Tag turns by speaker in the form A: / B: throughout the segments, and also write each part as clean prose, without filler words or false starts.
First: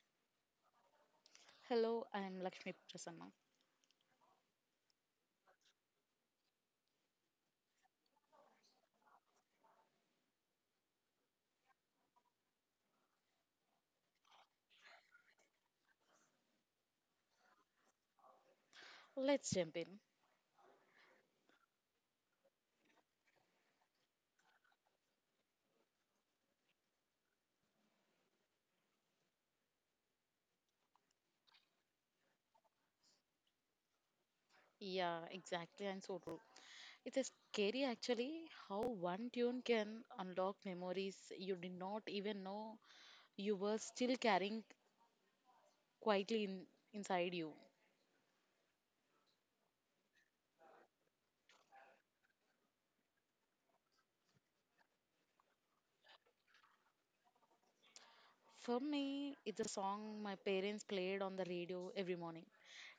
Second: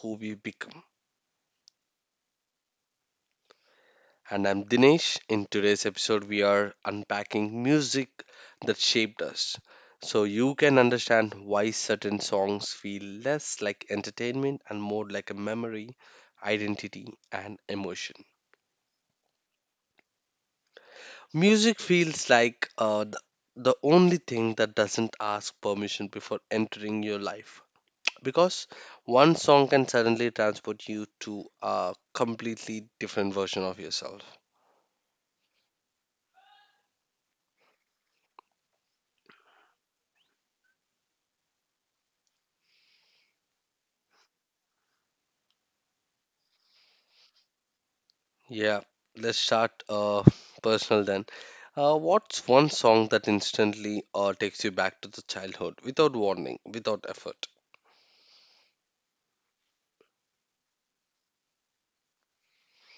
A: who we become.
B: Hello, I'm Lakshmi Prasanna.
A: And I'm Dinesh. In today's episode, we are unpacking music that shaped us so you can understand why certain songs feel less like entertainment and more like a memory, identity, and emotion.
B: Let's jump in.
A: Music feels like the only thing that doesn't ask permission before entering your life. Because one song can suddenly transport you to a completely different version of yourself.
B: Yeah, exactly, and so true. It is scary actually how one tune can unlock memories you did not even know you were still carrying quietly inside you.
A: Yeah, let's start personal then. What's one song that instantly takes you back to the childhood without warning, without effort?
B: For me, it's a song my parents played on the radio every morning.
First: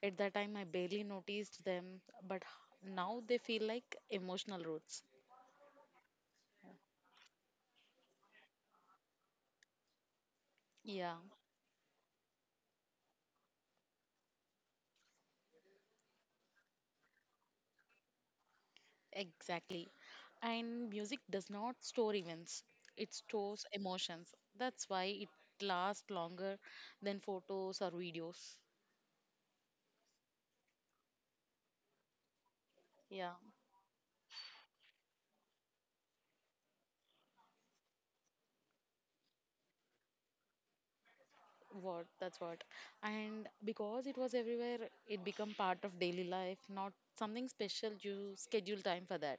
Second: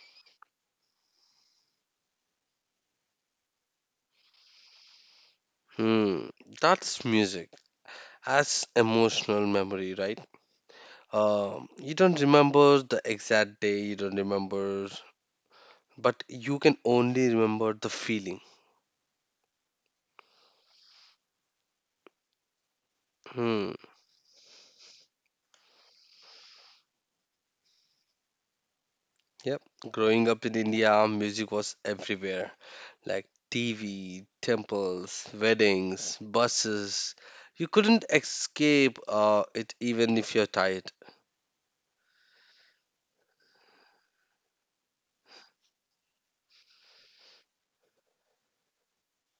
B: At that time, I barely noticed them, but now they feel like emotional roots.
A: Hmm, that's music as emotional memory, right?
B: Yeah.
A: You don't remember the exact day, you don't remember, but you can only remember the feeling.
B: Exactly. And music does not store events, it stores
A: Hmm.
B: emotions. That's why it lasts longer than photos or videos.
A: Yep. Growing up in India, music was everywhere, like
B: Yeah,
A: TV, temples, weddings, buses. You couldn't escape it even if you're tired.
B: what that's what. And because it was everywhere, it became part of daily life, not something special you schedule time for that.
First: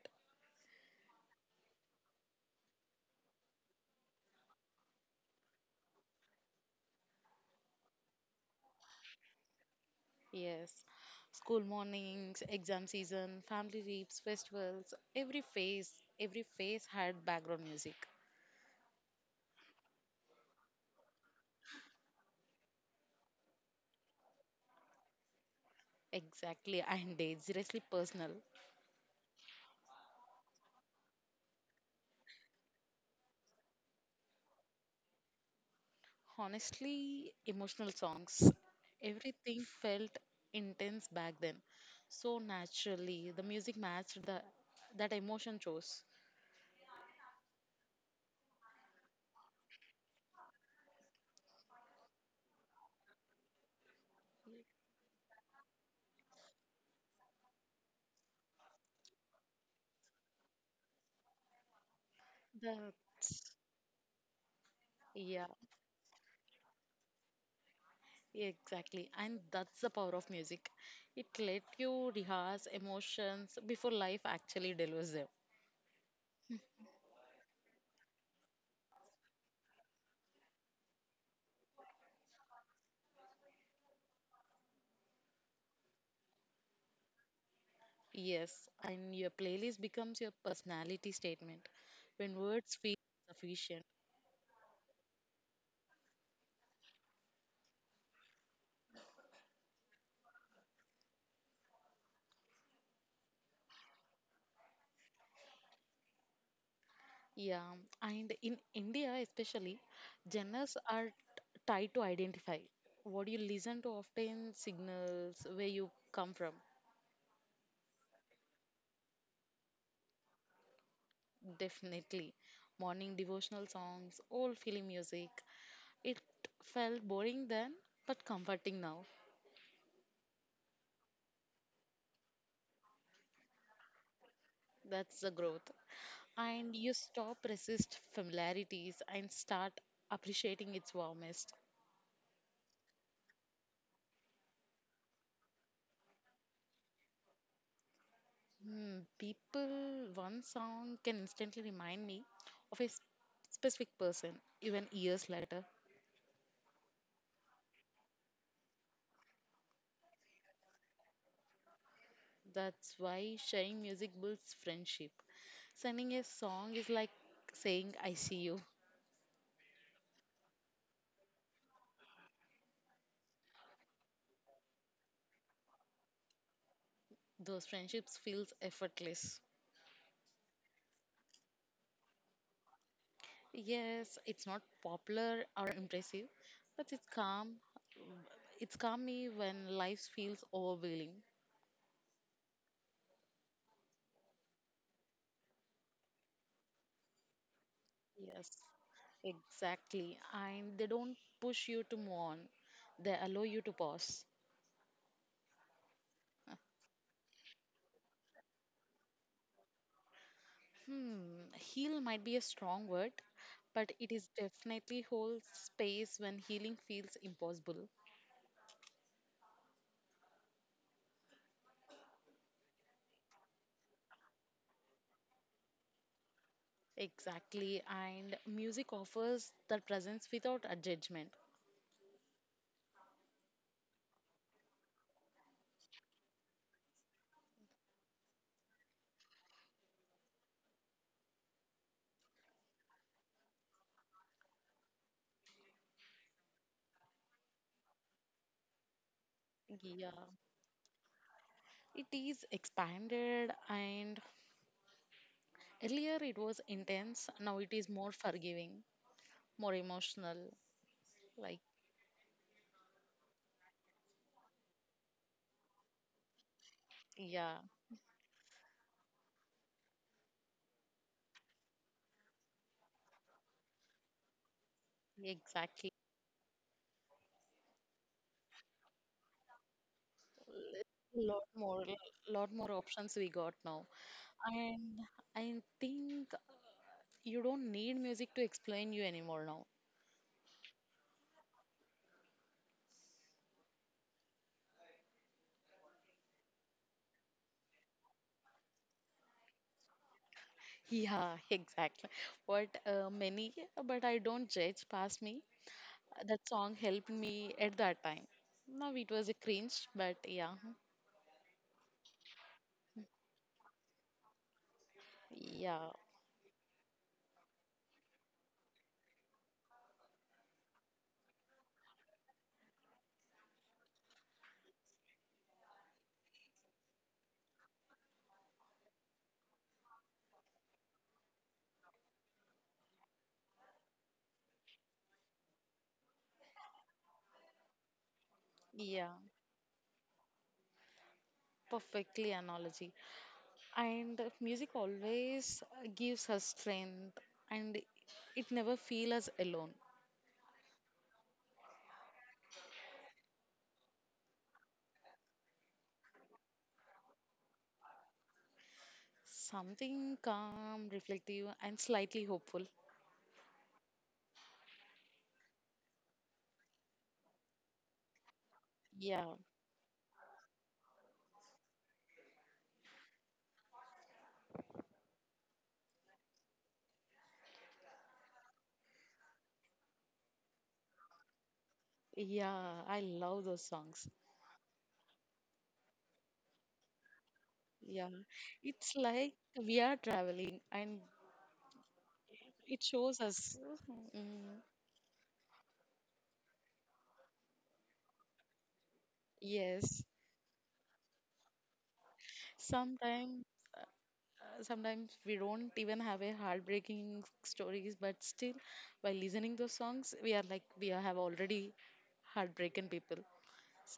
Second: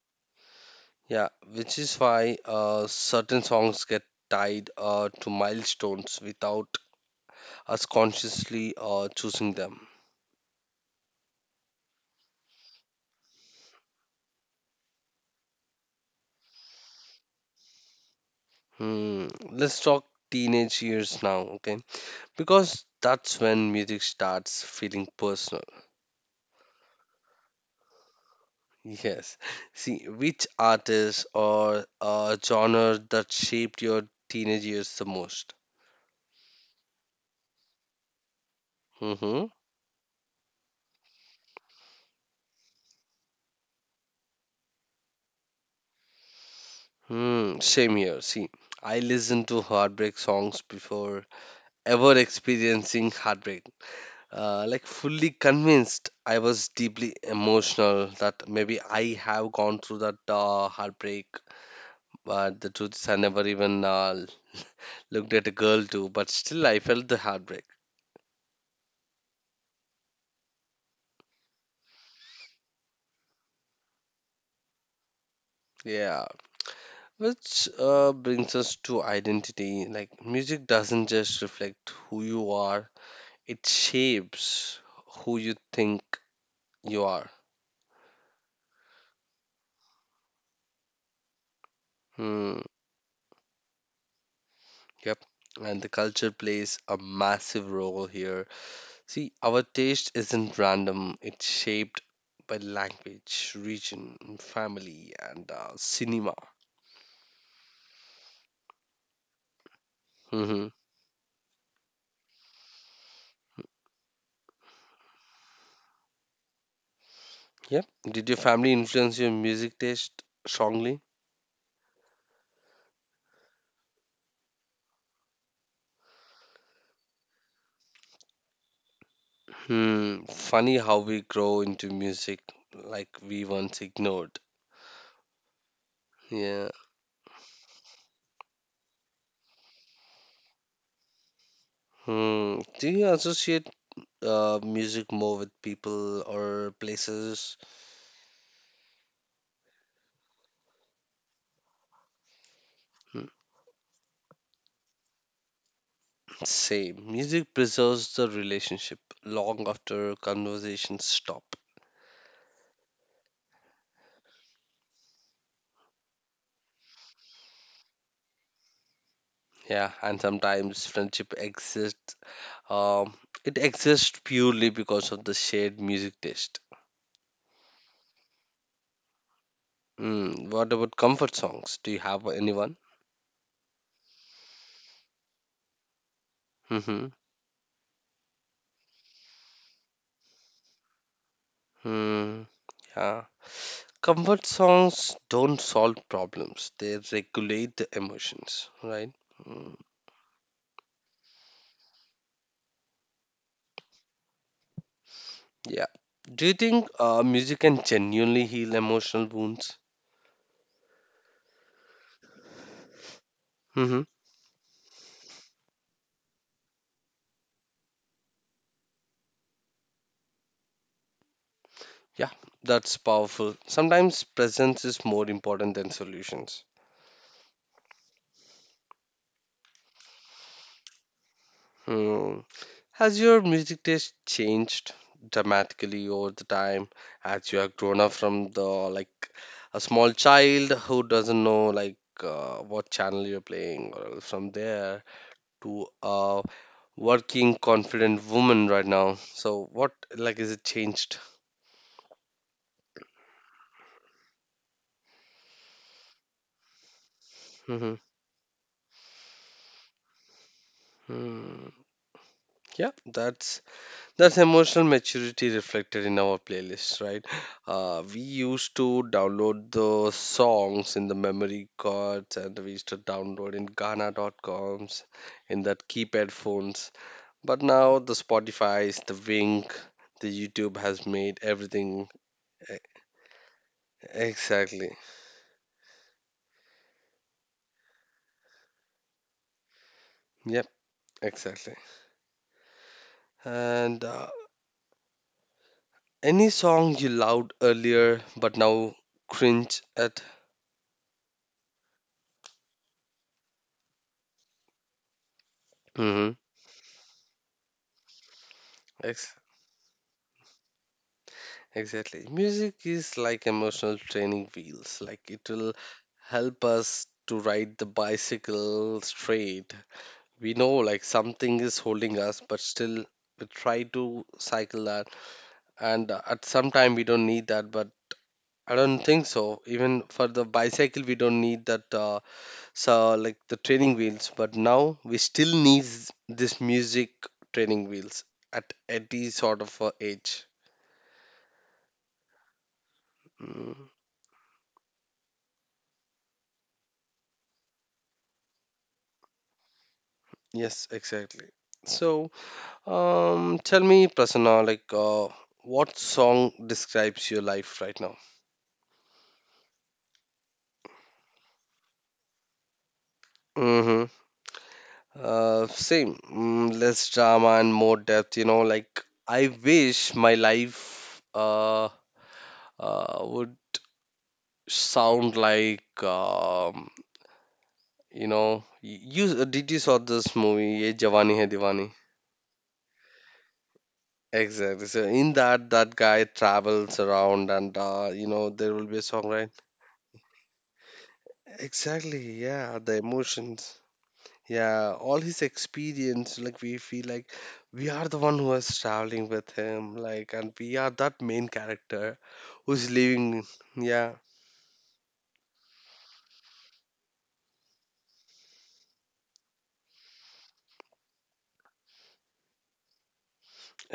A: Yeah, which is why certain songs get tied to milestones without us consciously choosing them.
B: Yes. School mornings, exam season, family trips, festivals, every phase had background music.
A: Hmm. Let's talk teenage years now, okay? Because that's when music starts feeling personal.
B: Exactly, and dangerously personal.
A: Yes. See, which artist or genre that shaped your teenage years the most?
B: Honestly, emotional songs.
A: Mm-hmm.
B: Everything felt intense back then. So naturally, the music matched the that emotion chose.
A: Hmm. Same here. See, I listened to heartbreak songs before ever experiencing heartbreak. Like fully convinced I was deeply emotional that maybe I have gone through that heartbreak. But the truth is, I
B: That's
A: never even looked
B: yeah,
A: at a girl too, but still I felt the heartbreak.
B: exactly. And that's the power of music. It let you rehearse emotions before life actually delivers them.
A: Yeah. Which brings us to identity. Like, music doesn't just reflect who you are, it shapes who you think you are.
B: Yes, and your playlist becomes your personality statement. When
A: Hmm.
B: words feel sufficient.
A: Yep. And the culture plays a massive role here. See, our taste isn't random, it's shaped by language, region, family, and cinema.
B: Yeah, and in India especially,
A: Hmm.
B: genres are tied to identify. What you listen to often signals where you come from.
A: Yep. Did your family influence your music taste strongly?
B: Definitely. Morning devotional songs, old film music. It felt boring then, but comforting now.
A: Hmm. Funny how we grow into music like we once ignored.
B: That's the growth.
A: Yeah.
B: And you stop resist familiarities and start appreciating its warmest.
A: Hmm. Do you associate music more with people or places?
B: Hmm, people, one song can instantly remind me of
A: Hmm.
B: specific person, even years later.
A: Same. Music preserves the relationship long after conversations stop.
B: That's why sharing music builds friendship. Sending a song is like saying, I see you.
A: Yeah, and sometimes friendship exists. Um, it exists purely because of the shared music taste.
B: Those friendships feels effortless.
A: Mm, what about comfort songs? Do you have anyone?
B: Yes, it's not popular or impressive, but it's
A: Mm-hmm.
B: calm. It's calm me when life feels overwhelming.
A: Mm, yeah. Comfort songs don't solve problems. They regulate the
B: Yes,
A: emotions, right? Mm,
B: exactly. And they don't push you to move on. They allow you to pause.
A: yeah. Do you think music can genuinely heal emotional wounds?
B: Hmm, heal might be a strong word, but
A: Mm-hmm.
B: it is definitely holds space when healing feels impossible.
A: Yeah, that's powerful. Sometimes presence is more important than solutions.
B: Exactly, and music offers that presence without a judgment.
A: Hmm. Has your music taste changed dramatically over the time as you have grown up from the, like, a small child who doesn't know, like, what channel you're playing, or from there to a working confident woman right now? So what,
B: Yeah,
A: like, is it changed?
B: it is expanded, and earlier it was intense, now it is
A: Hmm.
B: more forgiving, more emotional. Like,
A: Hmm. Yeah, that's emotional maturity reflected in our playlist, right?
B: yeah,
A: We used to download the songs in the memory cards and we used to download in Ghana.coms in that
B: exactly.
A: keypad phones. But now the Spotify's, the Wink, the YouTube has made
B: Lot more,
A: everything
B: lot more
A: e-
B: options we got now
A: exactly.
B: and I think you don't need music to explain you anymore now.
A: Yep, exactly. And any song you loved earlier but now cringe at.
B: Yeah, exactly. But many, but I don't judge. Past me,
A: Mm-hmm.
B: that song helped me at that time. Now it was a cringe, but yeah,
A: Exactly. Music is like emotional training wheels. Like it will
B: yeah,
A: help us to ride the bicycle straight. We know like something is holding us, but still we try to cycle that. And at some time we don't need that, but I don't think so. Even for the bicycle, we don't need that. So like the training wheels, but now we still need this music training wheels at
B: yeah.
A: any sort of age.
B: Perfectly analogy.
A: Mm,
B: And music always gives us strength, and it never feel us alone.
A: yes, exactly. So, tell me, Prasanna, like, what song describes your life right now?
B: Something calm, reflective, and slightly hopeful.
A: Mm-hmm. Same. Mm, less drama and more depth, like,
B: Yeah,
A: I wish my life, would sound like, did you saw this movie, Ye Jawani Hai Diwani?
B: yeah. I love those songs.
A: Exactly. So in that, that guy travels around, and
B: Yeah,
A: you know there will
B: it's
A: be a song,
B: like
A: right?
B: we are traveling and
A: Exactly. Yeah,
B: it
A: the
B: shows us.
A: emotions.
B: Mm,
A: Yeah, all his experience, like we feel like we are the one who is traveling with him,
B: yes,
A: like, and we are that main character who's living.
B: sometimes
A: Yeah,
B: sometimes we don't even have a heartbreaking stories, but still, by listening those songs, we are like we are- have already heartbroken people.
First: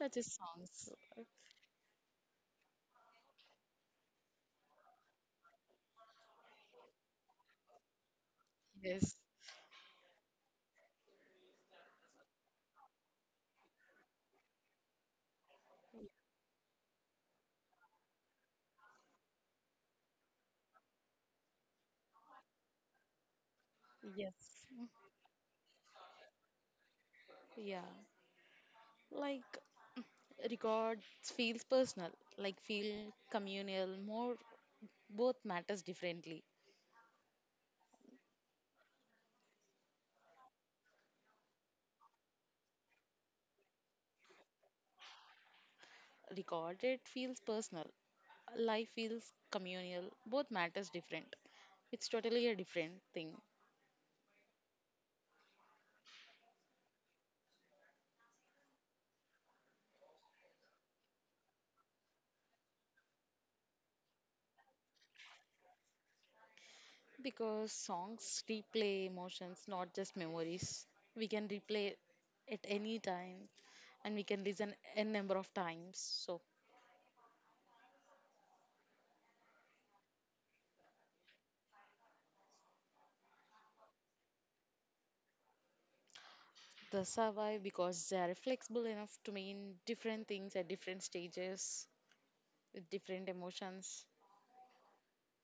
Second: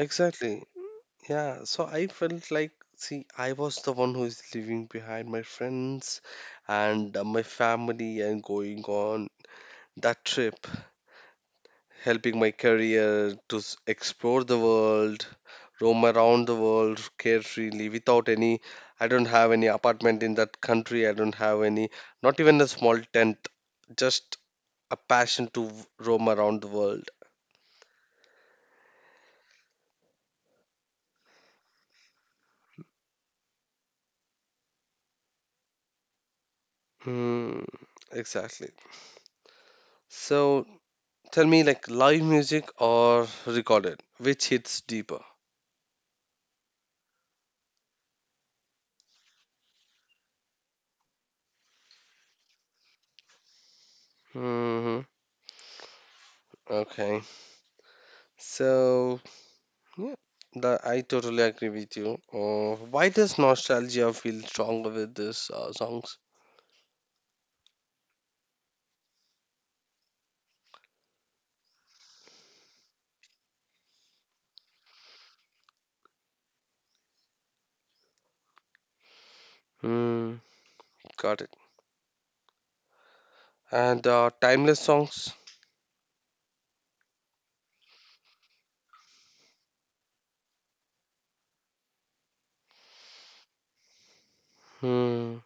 B: Such as songs.
A: Yeah, so I felt like, see, I was the one who is leaving behind my friends and my family and going
B: Yes,
A: on that trip, helping my career to explore the world, roam around the world carefreely without any. I don't have any apartment in that country. I don't have any, not even a small tent. Just
B: yes,
A: a passion to roam around the world.
B: yeah. Like records feels personal, like feel communal. More both matters differently.
A: Hmm, exactly. So tell me, like, live music or recorded, which hits deeper?
B: Recorded feels personal. Live feels communal. Both matters different. It's totally a different thing
A: Hmm. Okay. So, yeah, I totally agree with you. Why does nostalgia feel stronger with these songs?
B: because songs replay emotions, not just memories. We can replay at any time and we can listen n number of times. So
A: Hmm. Got it. And timeless songs,
B: that's how why because they are flexible enough to mean different things at different stages with different emotions
A: hmm,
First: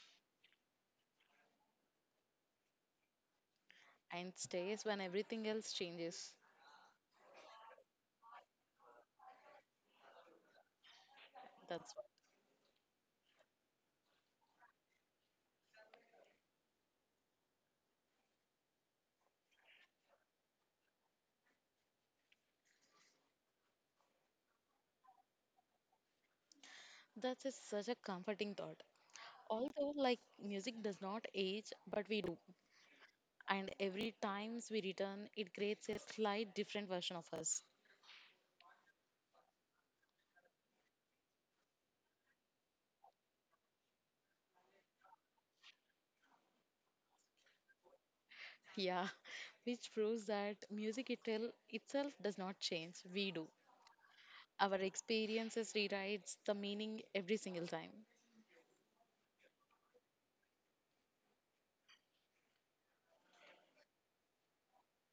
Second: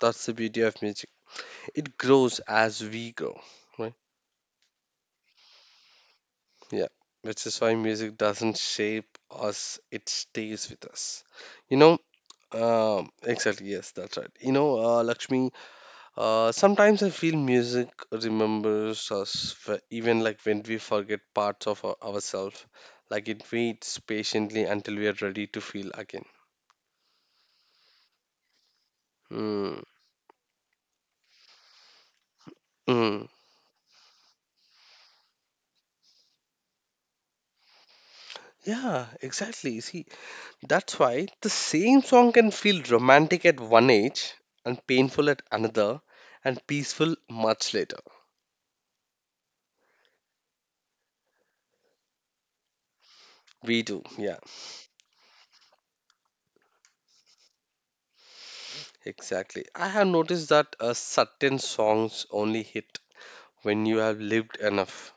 A: that's the beauty of music. It grows as we grow, right?
B: and stays when everything else changes.
A: Yeah, which is why music doesn't shape us, it stays with us. You
B: That's
A: know, exactly, yes, that's right. You know, Lakshmi, sometimes I feel music remembers us, even like when we forget parts of ourselves. Like it waits patiently until we are ready to feel again.
B: that's a, such a comforting thought.
A: Mm.
B: Although, like, music does not age, but we do.
A: Mm.
B: And every times we return, it creates a slight different version of us.
A: Yeah, exactly. See, that's why the same song can feel romantic at one age and painful at another and peaceful much later.
B: Yeah, which proves that music itself does not change. We do.
A: We do, yeah,
B: Our experiences rewrites the meaning every single time.
A: exactly. I have noticed that certain songs only hit when you have lived enough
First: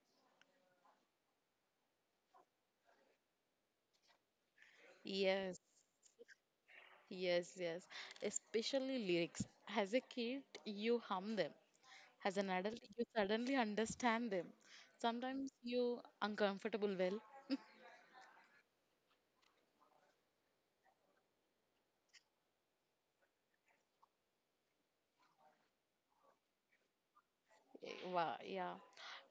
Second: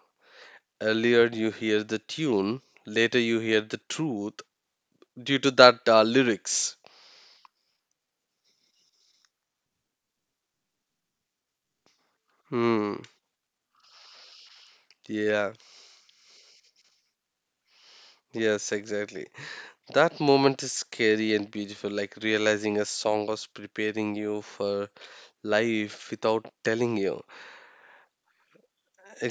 A: Earlier you hear the tune, later you hear the truth due to
B: Yes,
A: that lyrics.
B: yes, yes. Especially lyrics. As a kid, you hum them. As an adult,
A: Hmm.
B: you suddenly understand them. Sometimes
A: Yeah.
B: you uncomfortable well,
A: Yes, exactly. That moment is scary and beautiful, like realizing a song was preparing you for life without telling you.
B: wow, yeah.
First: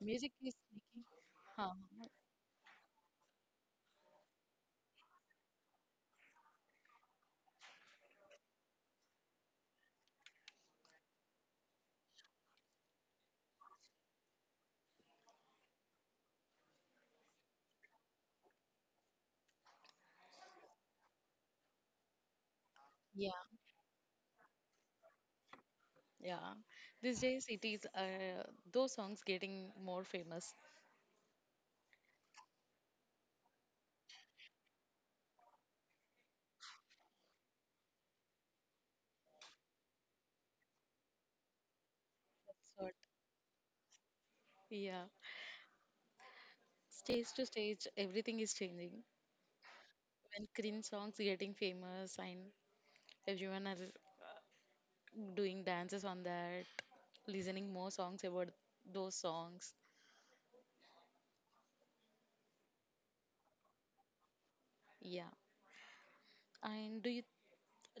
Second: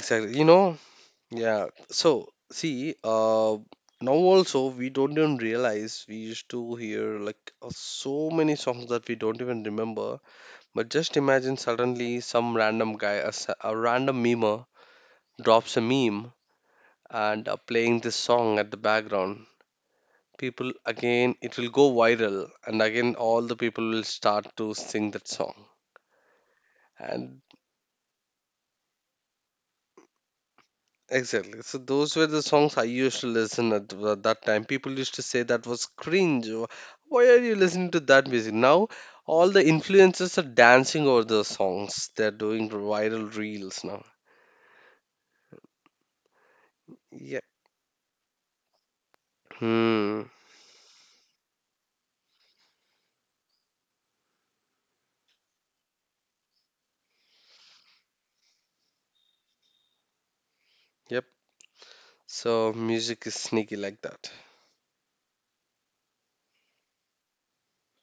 B: Music
A: You
B: is
A: know?
B: making.
A: Yeah.
B: Huh.
A: So, see, now also we don't even realize we used to hear, like, so many songs that we don't even remember. But just imagine suddenly some random guy, a random memer, drops a meme and playing this song at the background. People again, it will go viral, and again,
B: Yeah,
A: all the people will start to sing that song.
B: yeah. These
A: And
B: days it is those songs getting more famous.
A: exactly, so those were the songs I used to listen at that time. People used to say that was cringe. Why are you listening to that music? Now, all the influencers are dancing over those songs, they're doing
B: That's what.
A: viral reels now.
B: Yeah. Stage
A: Yeah.
B: to stage, everything is changing.
A: Hmm.
B: When cringe songs getting famous and everyone are doing dances on that, listening more songs about those songs.
A: Yep. So music is sneaky like that.
B: Yeah. And do you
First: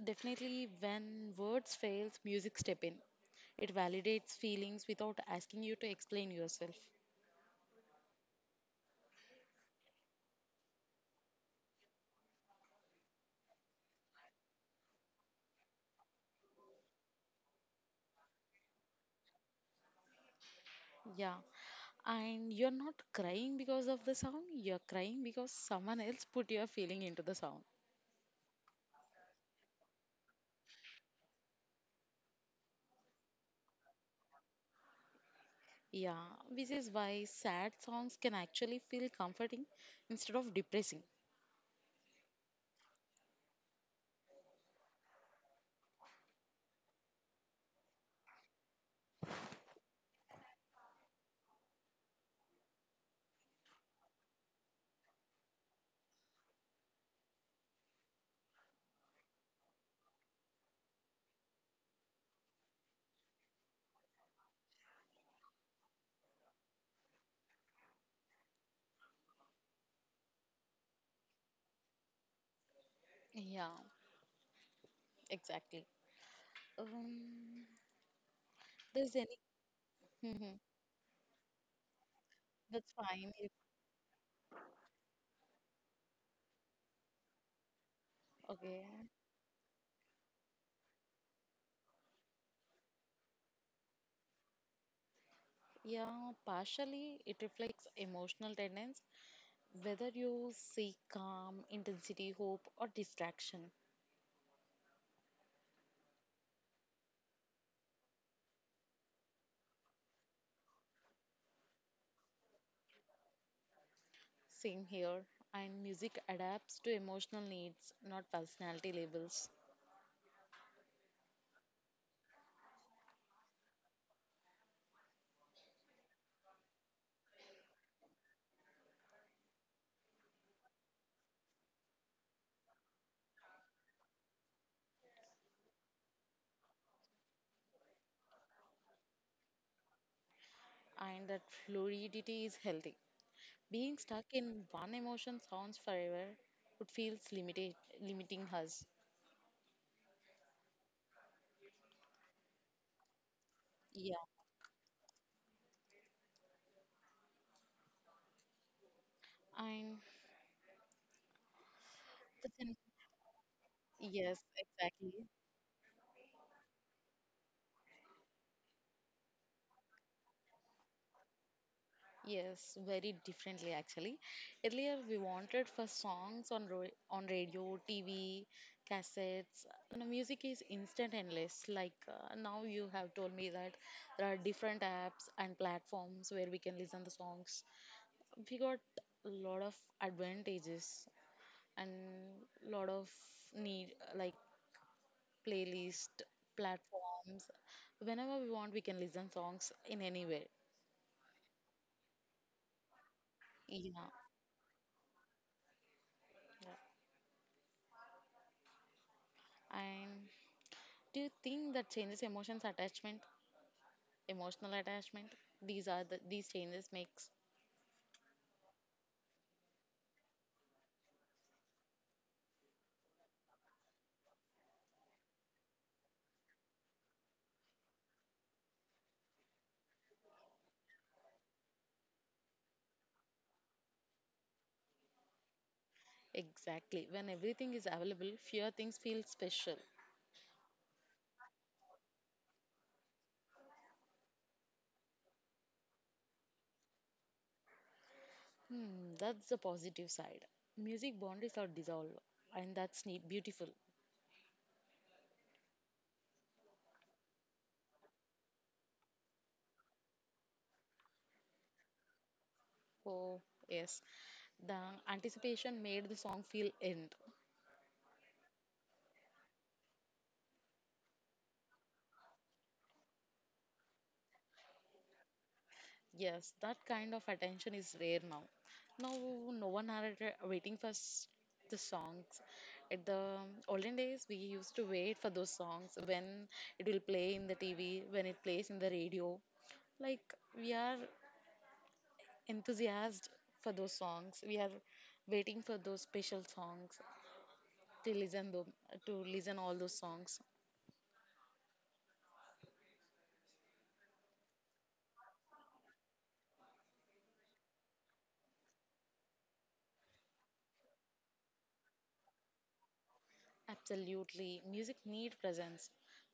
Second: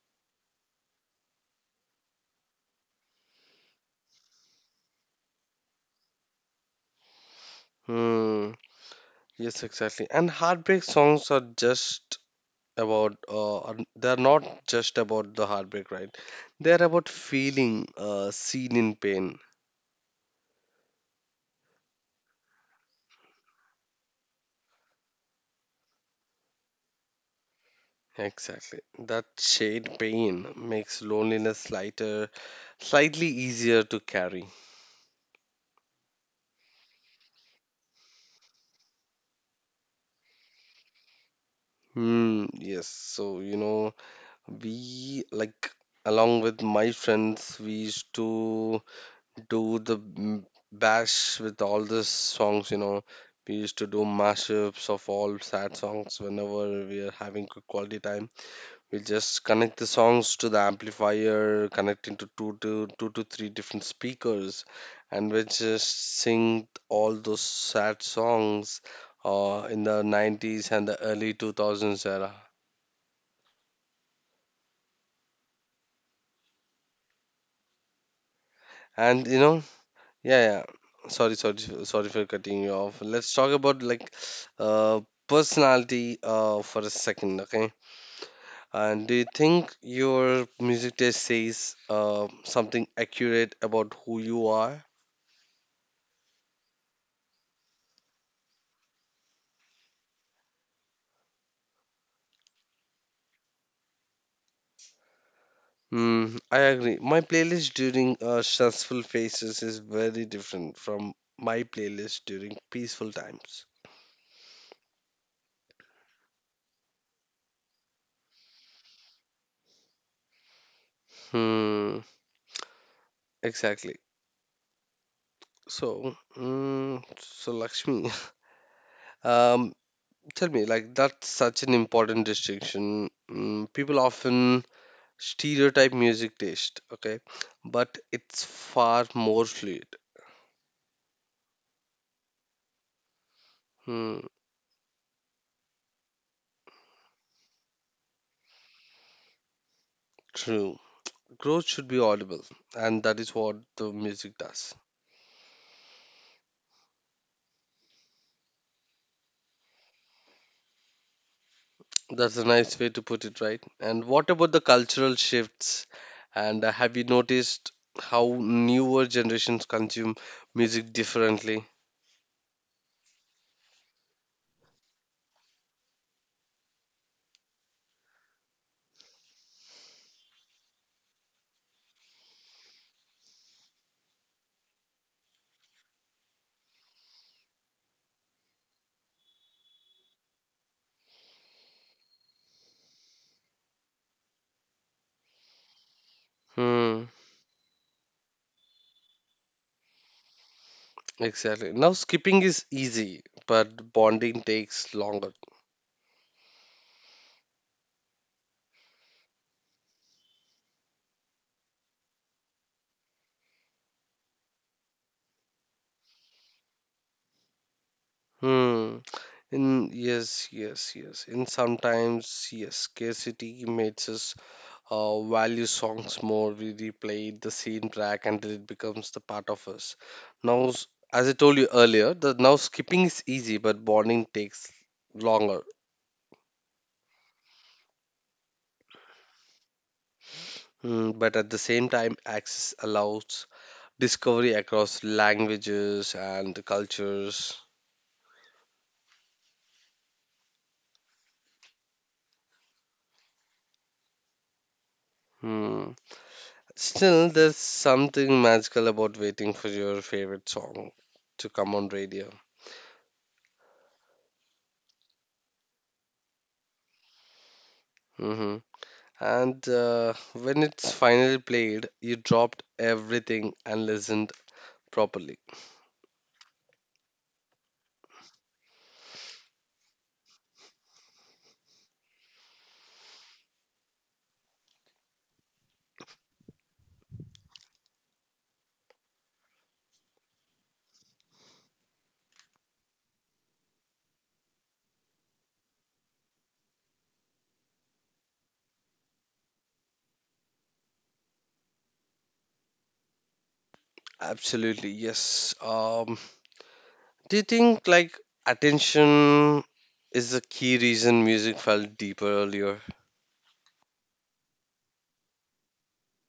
B: definitely when words fails, music step in. It validates feelings without asking you to explain yourself.
A: Hmm. Yes, exactly. And heartbreak songs are they're not just about the heartbreak, right? They're about feeling seen in pain.
B: Yeah. And you're not crying because of the sound, you're crying because someone else put your feeling into the sound.
A: Exactly. That shade pain makes loneliness lighter, slightly easier to carry.
B: Yeah, which is why sad songs can actually feel comforting instead of depressing.
A: Hmm, yes. So, we, like, along with my friends, we used to do the bash with all the songs. We used to do mashups of all sad songs whenever we are having good quality time. We just connect the songs to the amplifier, connecting to two to three different speakers, and we just sing all those sad songs in the 90s and the early 2000s era
B: Yeah, exactly. Um, there's
A: and
B: any.
A: you know Yeah,
B: Mhm.
A: yeah. Sorry, sorry, for cutting you
B: That's
A: off.
B: fine.
A: Let's
B: If,
A: talk about, like, uh personality, for a second, okay?
B: okay.
A: And do you think your music taste says something accurate about who you are?
B: Yeah, partially it reflects emotional tendencies, whether you seek calm, intensity, hope, or distraction.
A: Hmm, I agree. My playlist during stressful phases is very different from my playlist during peaceful times.
B: Same here. And music adapts to emotional needs, not personality labels.
A: Hmm, exactly. So, Lakshmi, um, Tell me, like, that's such an important distinction. Mm, people often stereotype music taste, okay? But it's far more fluid.
B: And that fluidity is healthy. Being
A: Hmm.
B: stuck in one emotion sounds forever. It feels limited, limiting us.
A: True. Growth should be audible, and that is what the
B: Yeah.
A: music does.
B: And
A: That's a
B: the gen-
A: nice way to put it, right? And what
B: yes,
A: about the cultural
B: exactly.
A: shifts? And have you noticed how newer generations consume music differently?
B: Yes, very differently actually. Earlier we wanted for songs on ro on radio, TV, cassettes. You know, music is instant endless. Like now you have told me that there are different apps and platforms where we can listen the songs. We got a lot of advantages and lot of need like playlist
A: Hmm,
B: platforms. Whenever we want, we can listen songs in any way.
A: exactly. Now, skipping is easy, but
B: Yeah.
A: bonding takes longer.
B: Yeah. And do you think that changes emotions attachment, emotional attachment? These are the these changes makes
A: Hmm. In, yes, yes, yes. And sometimes yes, scarcity makes us value songs more. We replay the same track until it becomes the part of us. Now, as I told you earlier, the now skipping is easy, but bonding takes longer.
B: exactly when everything is available, fewer things feel special.
A: Mm, but at the same time, access allows discovery across languages and cultures.
B: Hmm, that's the positive side. Music boundaries are dissolved, and that's neat, beautiful.
A: Hmm. Still, there's something magical about waiting for your favorite song to come on radio.
B: Oh yes, the anticipation made the song feel end.
A: Hmm. And when it's finally played, you dropped everything and listened properly.
B: Yes, that kind of attention is rare now. Now, no one are waiting for the songs. At the olden days, we used to wait for those songs when it will play in the TV, when it plays in the radio. Like, we are enthusiastic for those songs. We are waiting for those special songs to listen them, to listen all those songs.
A: Absolutely, yes. Do you think, like, attention is the key reason music felt deeper earlier?
B: Absolutely. Music need presence.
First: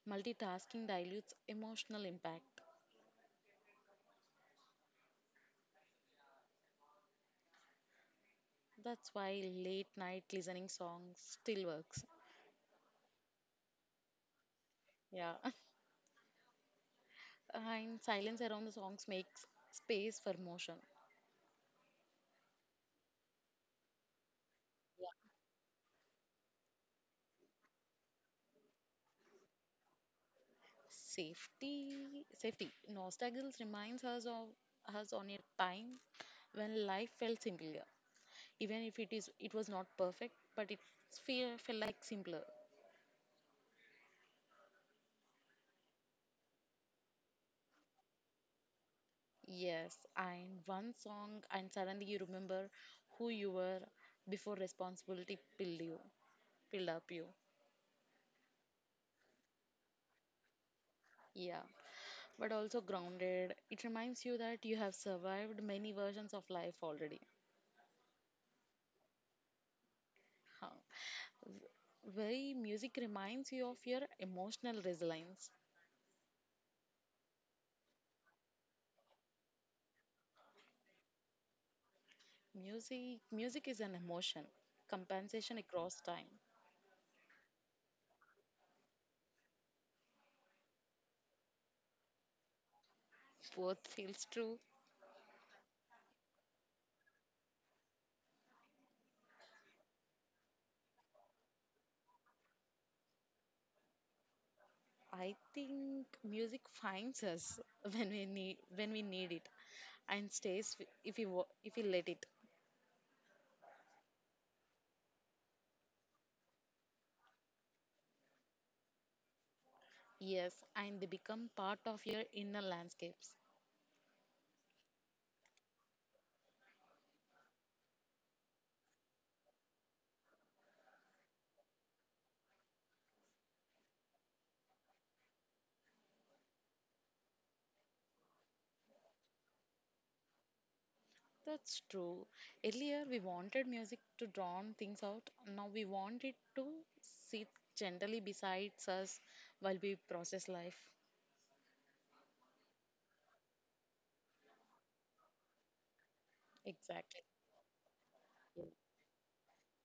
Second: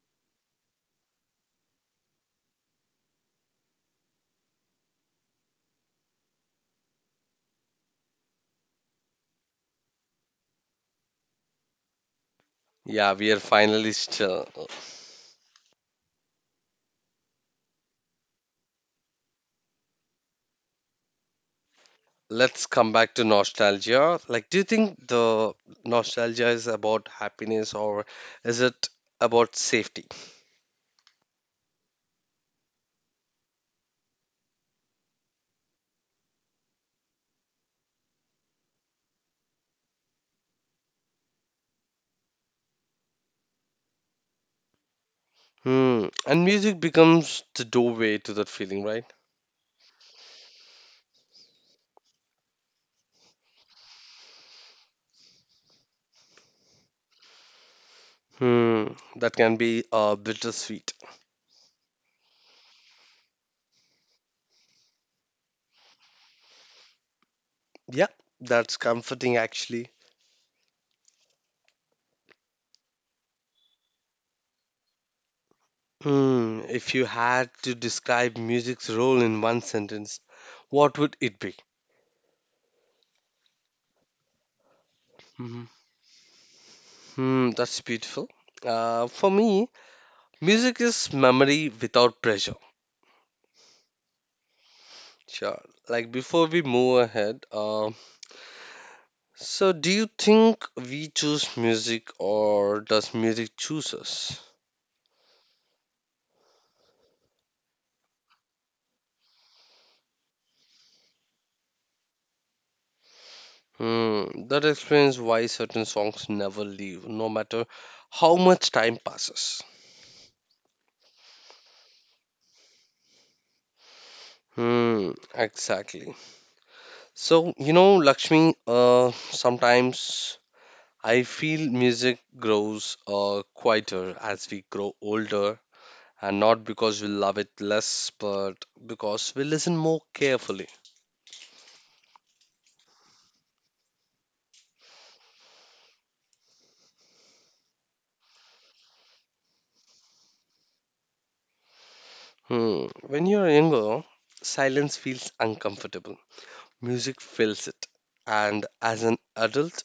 B: Multitasking dilutes emotional impact. That's why late night listening songs still works.
A: Yeah, we are finally still.
B: Yeah. And silence around the songs makes space for motion.
A: Let's come back to nostalgia. Like, do you think
B: Yeah.
A: the nostalgia is about happiness or is it about safety?
B: Safety safety. Nostalgia reminds us of us on a time when life felt simpler. Even if it is it was not perfect, but it feel felt like simpler.
A: Hmm. And music becomes the doorway to that feeling, right?
B: Yes, and one song and suddenly you remember who you were before responsibility build you build up you.
A: Hmm. That can be bittersweet.
B: Yeah, but also grounded. It reminds you that you have survived many versions of life already.
A: Yeah, that's comforting actually.
B: Huh. Very music reminds you of your emotional resilience.
A: Hmm. If you had to describe music's role in one sentence, what would it be?
B: Music is an emotion, compensation
A: Hmm.
B: across time.
A: Hmm. That's beautiful. For me, music is memory without pressure.
B: Both feels true.
A: Sure. Like, before we move ahead, so do you think we choose music or does music choose us?
B: I think music finds us when we need it, and stays if we if we let it.
A: Hmm, that explains why certain songs never leave, no matter how much time passes.
B: Yes, and they become part of your inner landscapes.
A: Hmm, exactly. So, Lakshmi, sometimes I feel music grows quieter as we grow older, and not because we love it less, but because we listen more carefully.
B: That's true. Earlier, we wanted music to drown things out. Now, we want it to sit gently beside us while we process life.
A: Hmm. When you're younger, silence feels uncomfortable. Music
B: Exactly.
A: fills it. And as an adult,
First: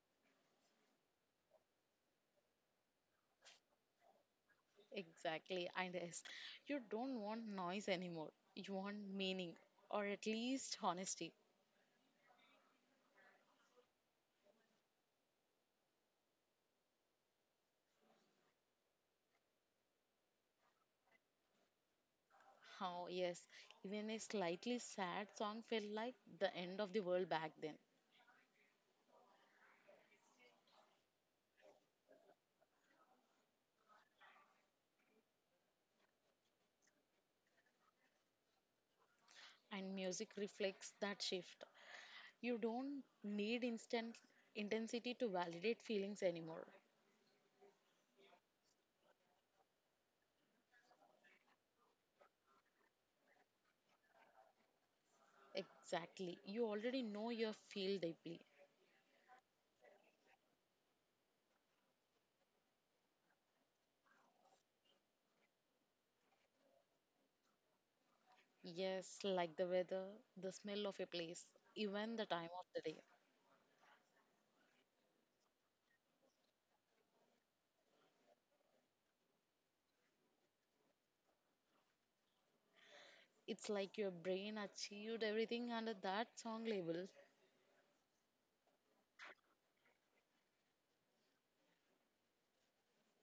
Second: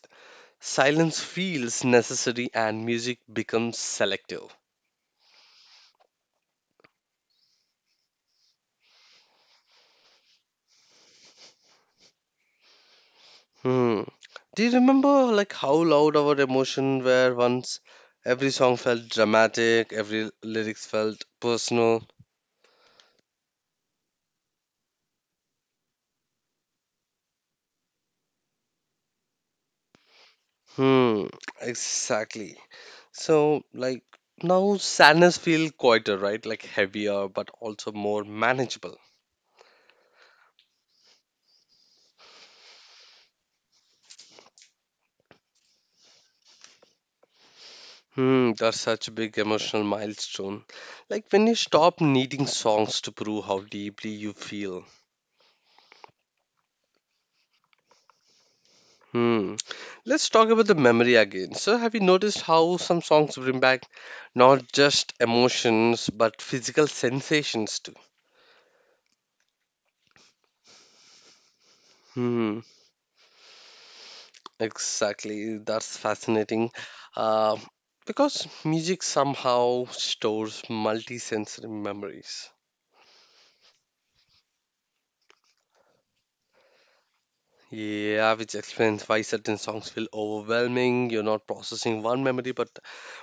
A: silence feels necessary and music becomes selective.
B: Exactly. And yes, you don't want noise anymore. You want meaning, or at least honesty.
A: Hmm. Do you remember like how loud our emotion were once? Every song felt dramatic, every lyrics felt personal.
B: How, yes, even a slightly sad song felt like the end of the world back then.
A: Hmm, exactly. So like now sadness feel quieter, right? Like heavier but also more manageable.
B: And music reflects that shift. You don't need instant intensity to validate feelings anymore.
A: Hmm, that's such a big emotional milestone. Like when you stop needing songs to prove how deeply you feel.
B: Exactly. You already know your feel deeply.
A: Hmm. Let's talk about the memory again. So, have you noticed how some songs bring back not just emotions but physical sensations too?
B: Yes, like the weather, the smell of a place, even the time
A: Hmm.
B: of the day.
A: Exactly. That's fascinating. Uh, because music somehow stores multisensory memories.
B: It's like your brain achieved everything under that song label.
A: Yeah, which explains why certain songs feel overwhelming. You're not processing one memory, but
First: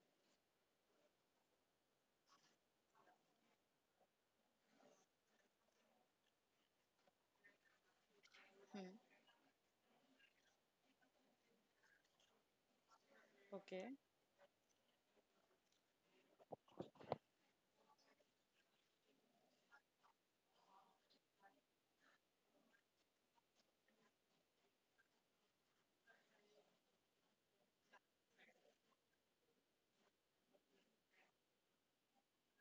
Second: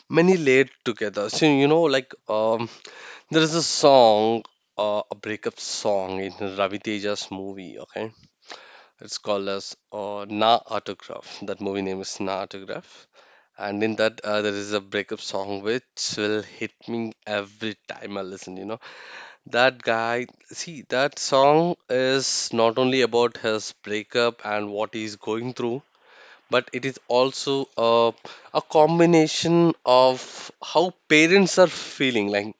A: many layered together. So, there is a song, a breakup song in Ravi Teja's movie. Okay,
B: Hmm.
A: it's called as Na Autograph. That movie name is Na Autograph. And
B: Okay.
A: in that, there is a breakup song which will hit me every time I listen. You know, that guy, see, that song is not only about his breakup and what he's going through, but it is also a combination of how parents are feeling like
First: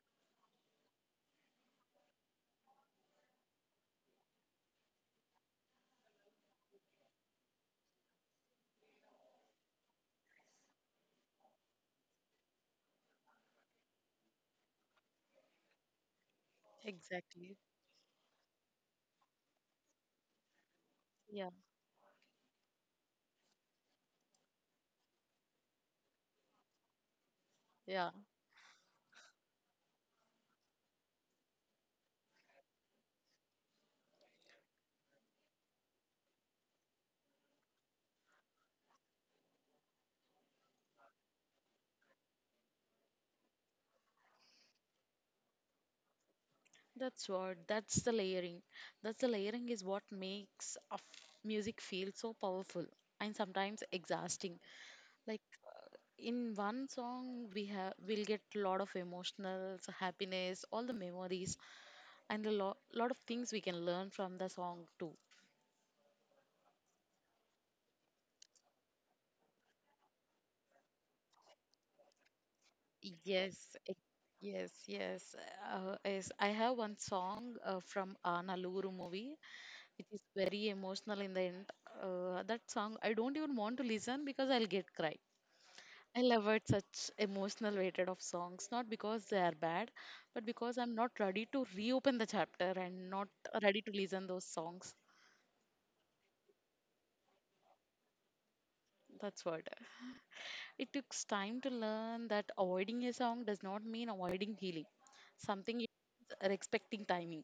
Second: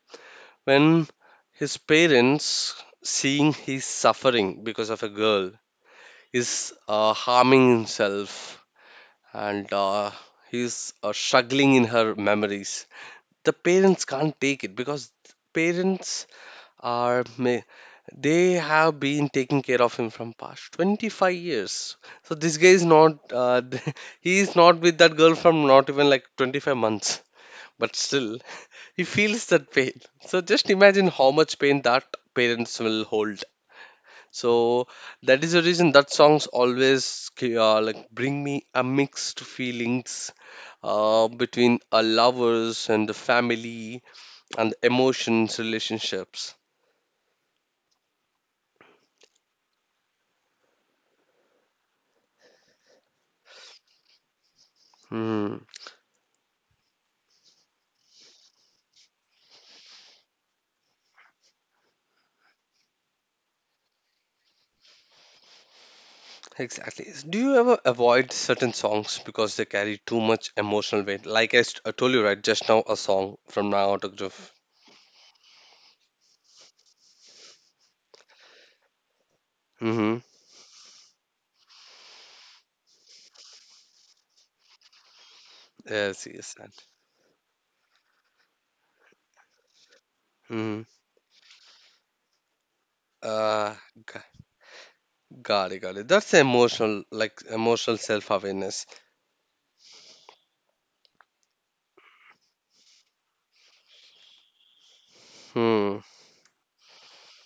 A: when his parents seeing he's suffering because of a girl is harming himself and he's struggling in her memories, the parents can't take it because parents are
B: Exactly.
A: ma- they have been taking care of him from past 25
B: Yeah.
A: years, so this guy is not he is not with that girl from not even like 25 months, but
B: Yeah.
A: still he feels that pain. So just imagine how much pain that parents will hold. So that is the reason that songs always like bring me a mixed feelings, between a lovers and the family and emotions relationships.
B: That's what. That's the layering. That's the layering is what makes music feel so powerful and sometimes exhausting. Like
A: Hmm,
B: in one song we have we'll get a lot of emotionals happiness all the memories and a lot of things we can learn from the song too
A: exactly. Do you ever avoid certain songs because they carry too much emotional weight? Like I told you right just now, a song
B: yes
A: from now autograph.
B: yes yes yes I have one song from naluru movie which
A: Mm-hmm.
B: is very emotional in the end that song I don't even want to listen because I'll get cry.
A: Yes,
B: I love
A: yes.
B: it such emotional weighted of songs, not because they are bad, but
A: Mm-hmm.
B: because I'm not ready to reopen the chapter and not
A: Uh,
B: ready to
A: g-
B: listen those songs.
A: got it, got it. That's emotional, like emotional self-awareness.
B: That's what. It takes time to learn that avoiding a song does not mean avoiding healing. Something is
A: Hmm.
B: respecting timing.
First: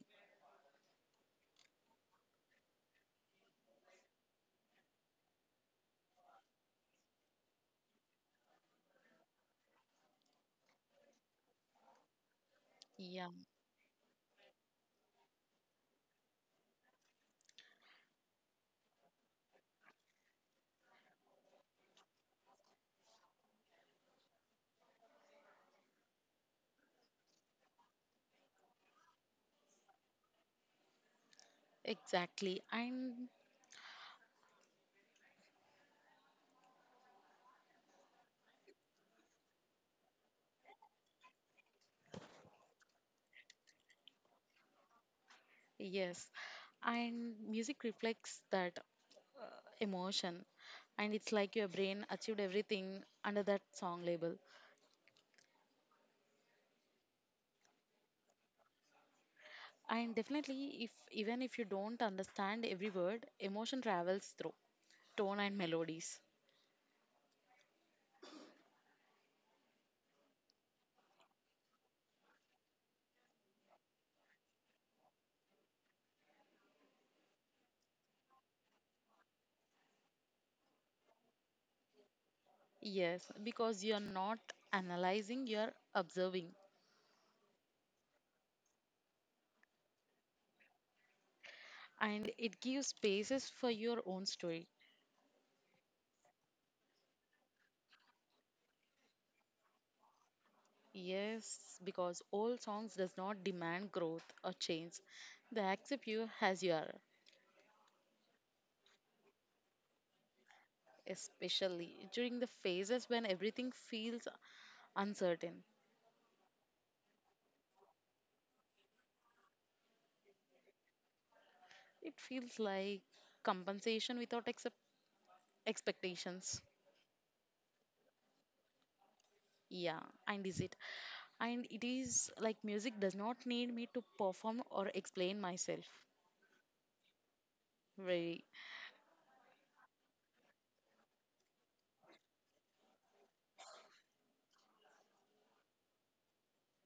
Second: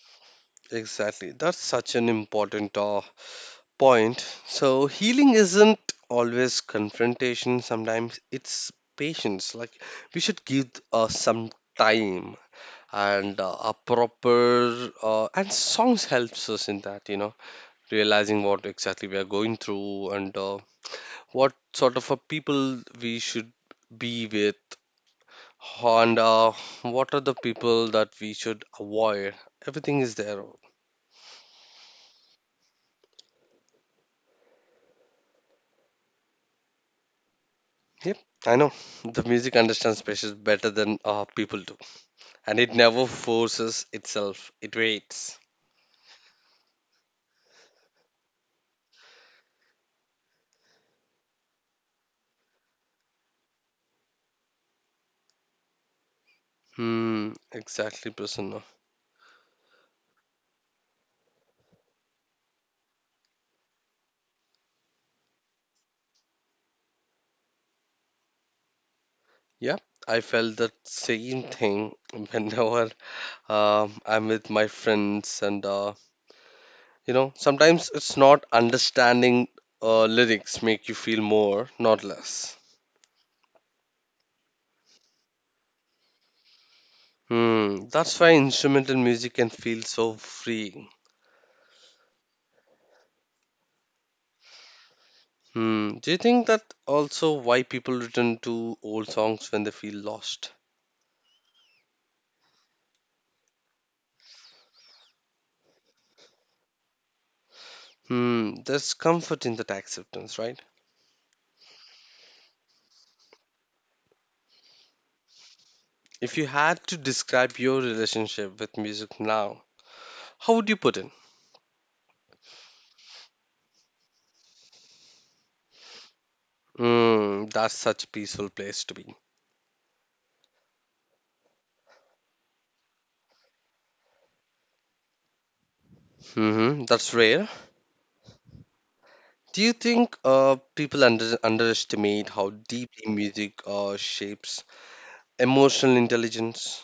A: Exactly. That's such an important point. So, healing isn't always confrontation, sometimes it's patience. Like, we should give some time
B: Yeah,
A: and a proper and songs helps us in that, you know, realizing what exactly we are going through and what sort of a people we should be with and what are the people that we should avoid, everything is there.
B: exactly. And
A: Yep, I know. The music understands spaces better than people do, and it never forces itself. It waits.
B: yes, and music reflects that emotion, and it's like your brain achieved everything under that song label.
A: Hmm, exactly, Prasanna.
B: And definitely, if even if you don't understand every word, emotion travels through tone and melodies.
A: Yeah, I felt that same thing whenever I'm with my friends, and you know, sometimes it's not understanding lyrics make you feel more, not less.
B: Yes, because you're not analyzing, you're observing.
A: Hmm, that's why instrumental music can feel so free.
B: And it gives spaces for your own story.
A: Hmm. Do you think that also why people return to old songs when they feel lost?
B: Yes, because old songs does not demand growth or change. They accept you as you are,
A: Hmm. There's comfort in that acceptance, right?
B: especially during the phases when everything feels uncertain.
A: If you had to describe your relationship with music now, how would you put it?
B: It feels like compensation without accept expectations.
A: Hmm. That's such a peaceful place to be.
B: Yeah, and is it? And it is like music does not need me to perform or explain myself.
A: Hmm. That's rare.
B: Very
A: Do you think people underestimate how deeply music shapes emotional intelligence?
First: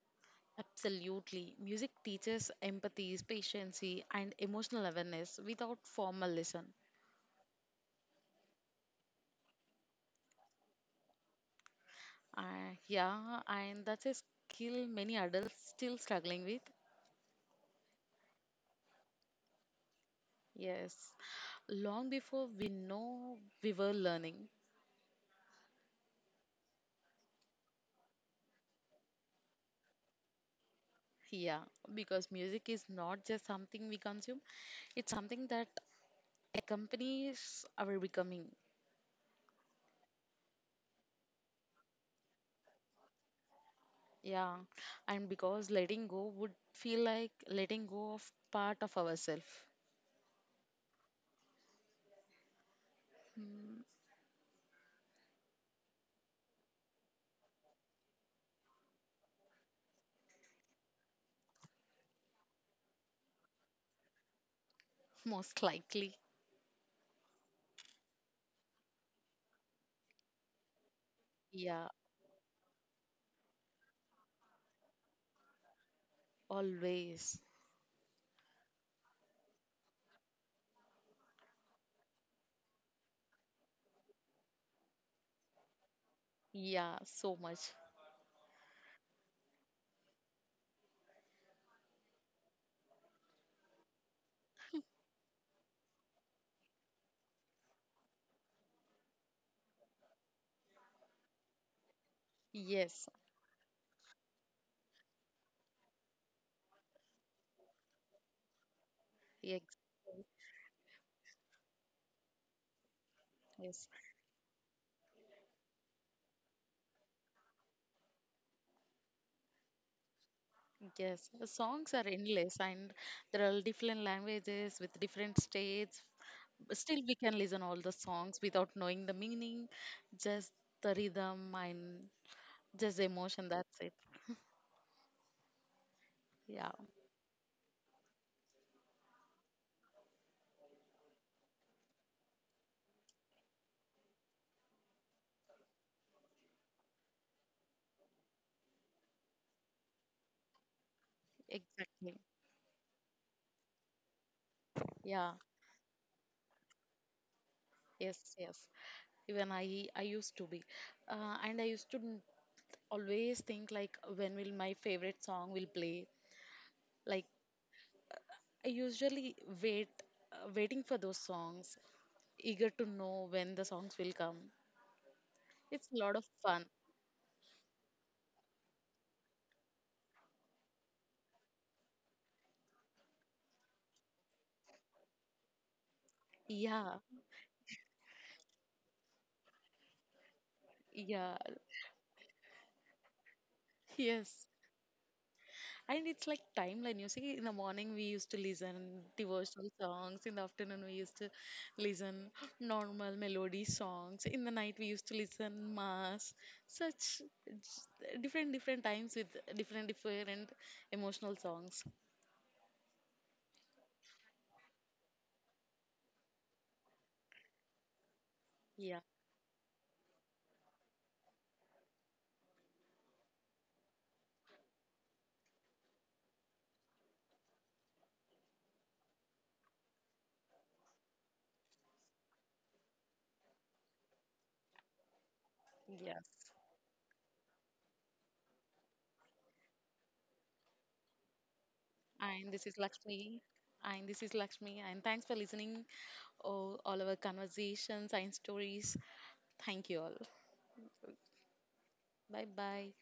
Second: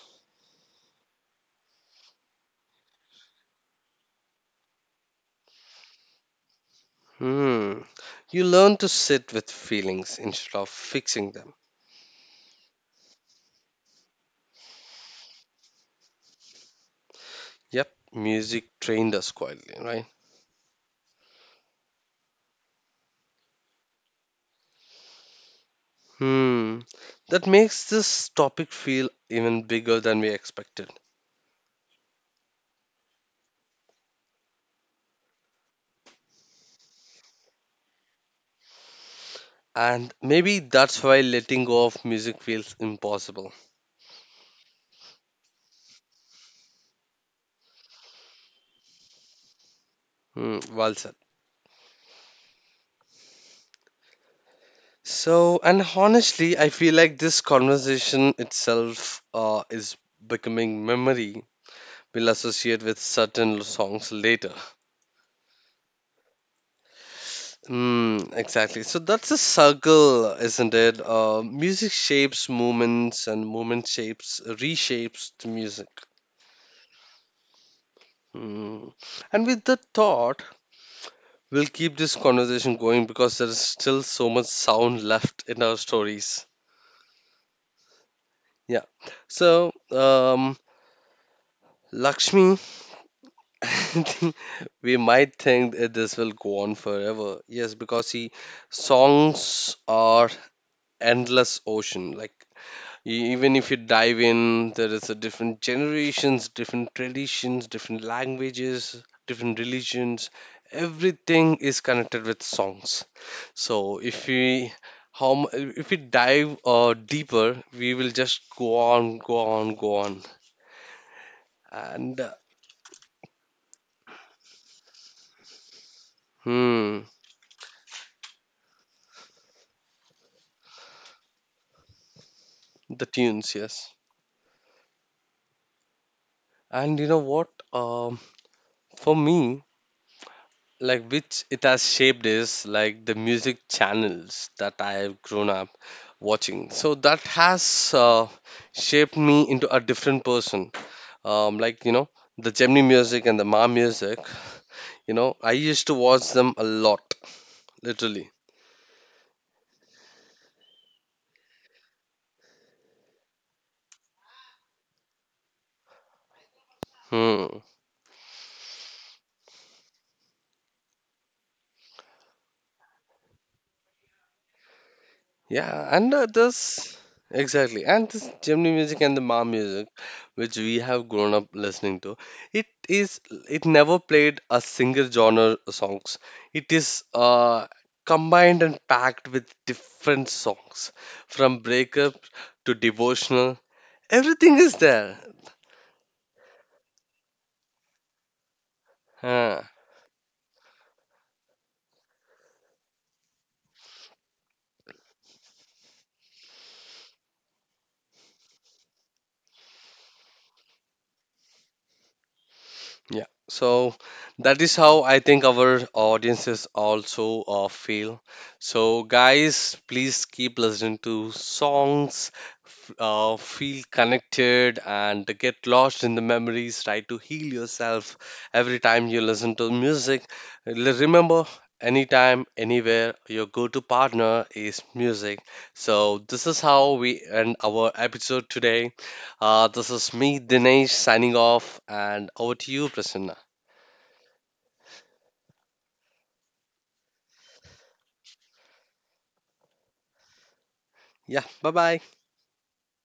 B: absolutely. Music teaches empathy, patience, and emotional awareness without formal lesson.
A: Hmm. You learn to sit with feelings instead of fixing them.
B: Yeah, and that's a skill many adults still struggling with.
A: Yep, music trained us quietly, right?
B: Yes, long before we know we were learning.
A: Hmm, that makes this topic feel even bigger than we expected.
B: Yeah, because music is not just something we consume, it's something that accompanies our becoming.
A: And maybe that's why letting go of music feels impossible.
B: Yeah, and because letting go would feel like letting go of part of ourselves,
A: Hmm, well said. So, and honestly, I feel like this conversation itself is becoming memory we'll associate with certain songs later.
B: most likely.
A: Mm, exactly. So that's a circle, isn't it?
B: Yeah,
A: Music shapes movements, and movement shapes reshapes the music.
B: always.
A: Mm. And with that thought, we'll keep this conversation going because there is still so much sound left in our stories.
B: Yeah, so much.
A: Yeah. So, Lakshmi, I think we might think that this will go on forever. Yes, because see, songs are endless ocean. Like
B: Yes,
A: Even if you dive, in there is a different generations, different traditions, different languages, different
B: yes,
A: religions, everything is connected with songs.
B: yes,
A: So if we dive deeper, we will just go on, go on, go on.
B: yes. The songs are
A: And
B: endless, and there are different languages with different states. But
A: hmm
B: still, we can listen all the songs without knowing the meaning, just the rhythm and just
A: The
B: the
A: tunes,
B: emotion. That's
A: yes.
B: it. Yeah,
A: And you know what? um for me, like, which it has shaped is like the music channels that I have grown up watching, so that has shaped me into a different person. Like, you know,
B: exactly.
A: the Gemini music and the Ma music, you
B: Yeah,
A: know, I used to watch them a lot
B: yes,
A: literally.
B: yes. Even I I used to be and I used to always think like when will my favorite song will play like
A: Hmm.
B: I usually wait waiting for those songs eager to know when the songs will come.
A: Yeah,
B: It's a
A: and
B: lot of fun.
A: this exactly, and this Gemini music and the Ma music, which we have grown up listening to, it is it never played a single genre songs. It
B: Yeah,
A: is combined and packed with different songs,
B: yeah.
A: from breakup to devotional.
B: Yes.
A: Everything is there.
B: And it's like timeline. You see, in the morning we used to listen
A: Huh.
B: devotional songs. In the afternoon we used to listen normal melody songs. In the night we used to listen mass. Such different different times with different different emotional songs.
A: Yeah, so that is how I think our audiences also feel. So,
B: Yeah.
A: guys, please keep listening to songs, feel connected, and get lost in the memories. Try to heal yourself every time you listen to music. Remember, anytime, anywhere, your go to partner is music. So, this is how we end our episode today. This is me, Dinesh, signing off, and over
B: And this
A: to
B: is
A: you, Prasanna.
B: Lakshmi. And this is Lakshmi. And thanks for listening. Oh, all our conversations and stories. Thank you all.
A: Yeah, bye bye.
B: Bye bye.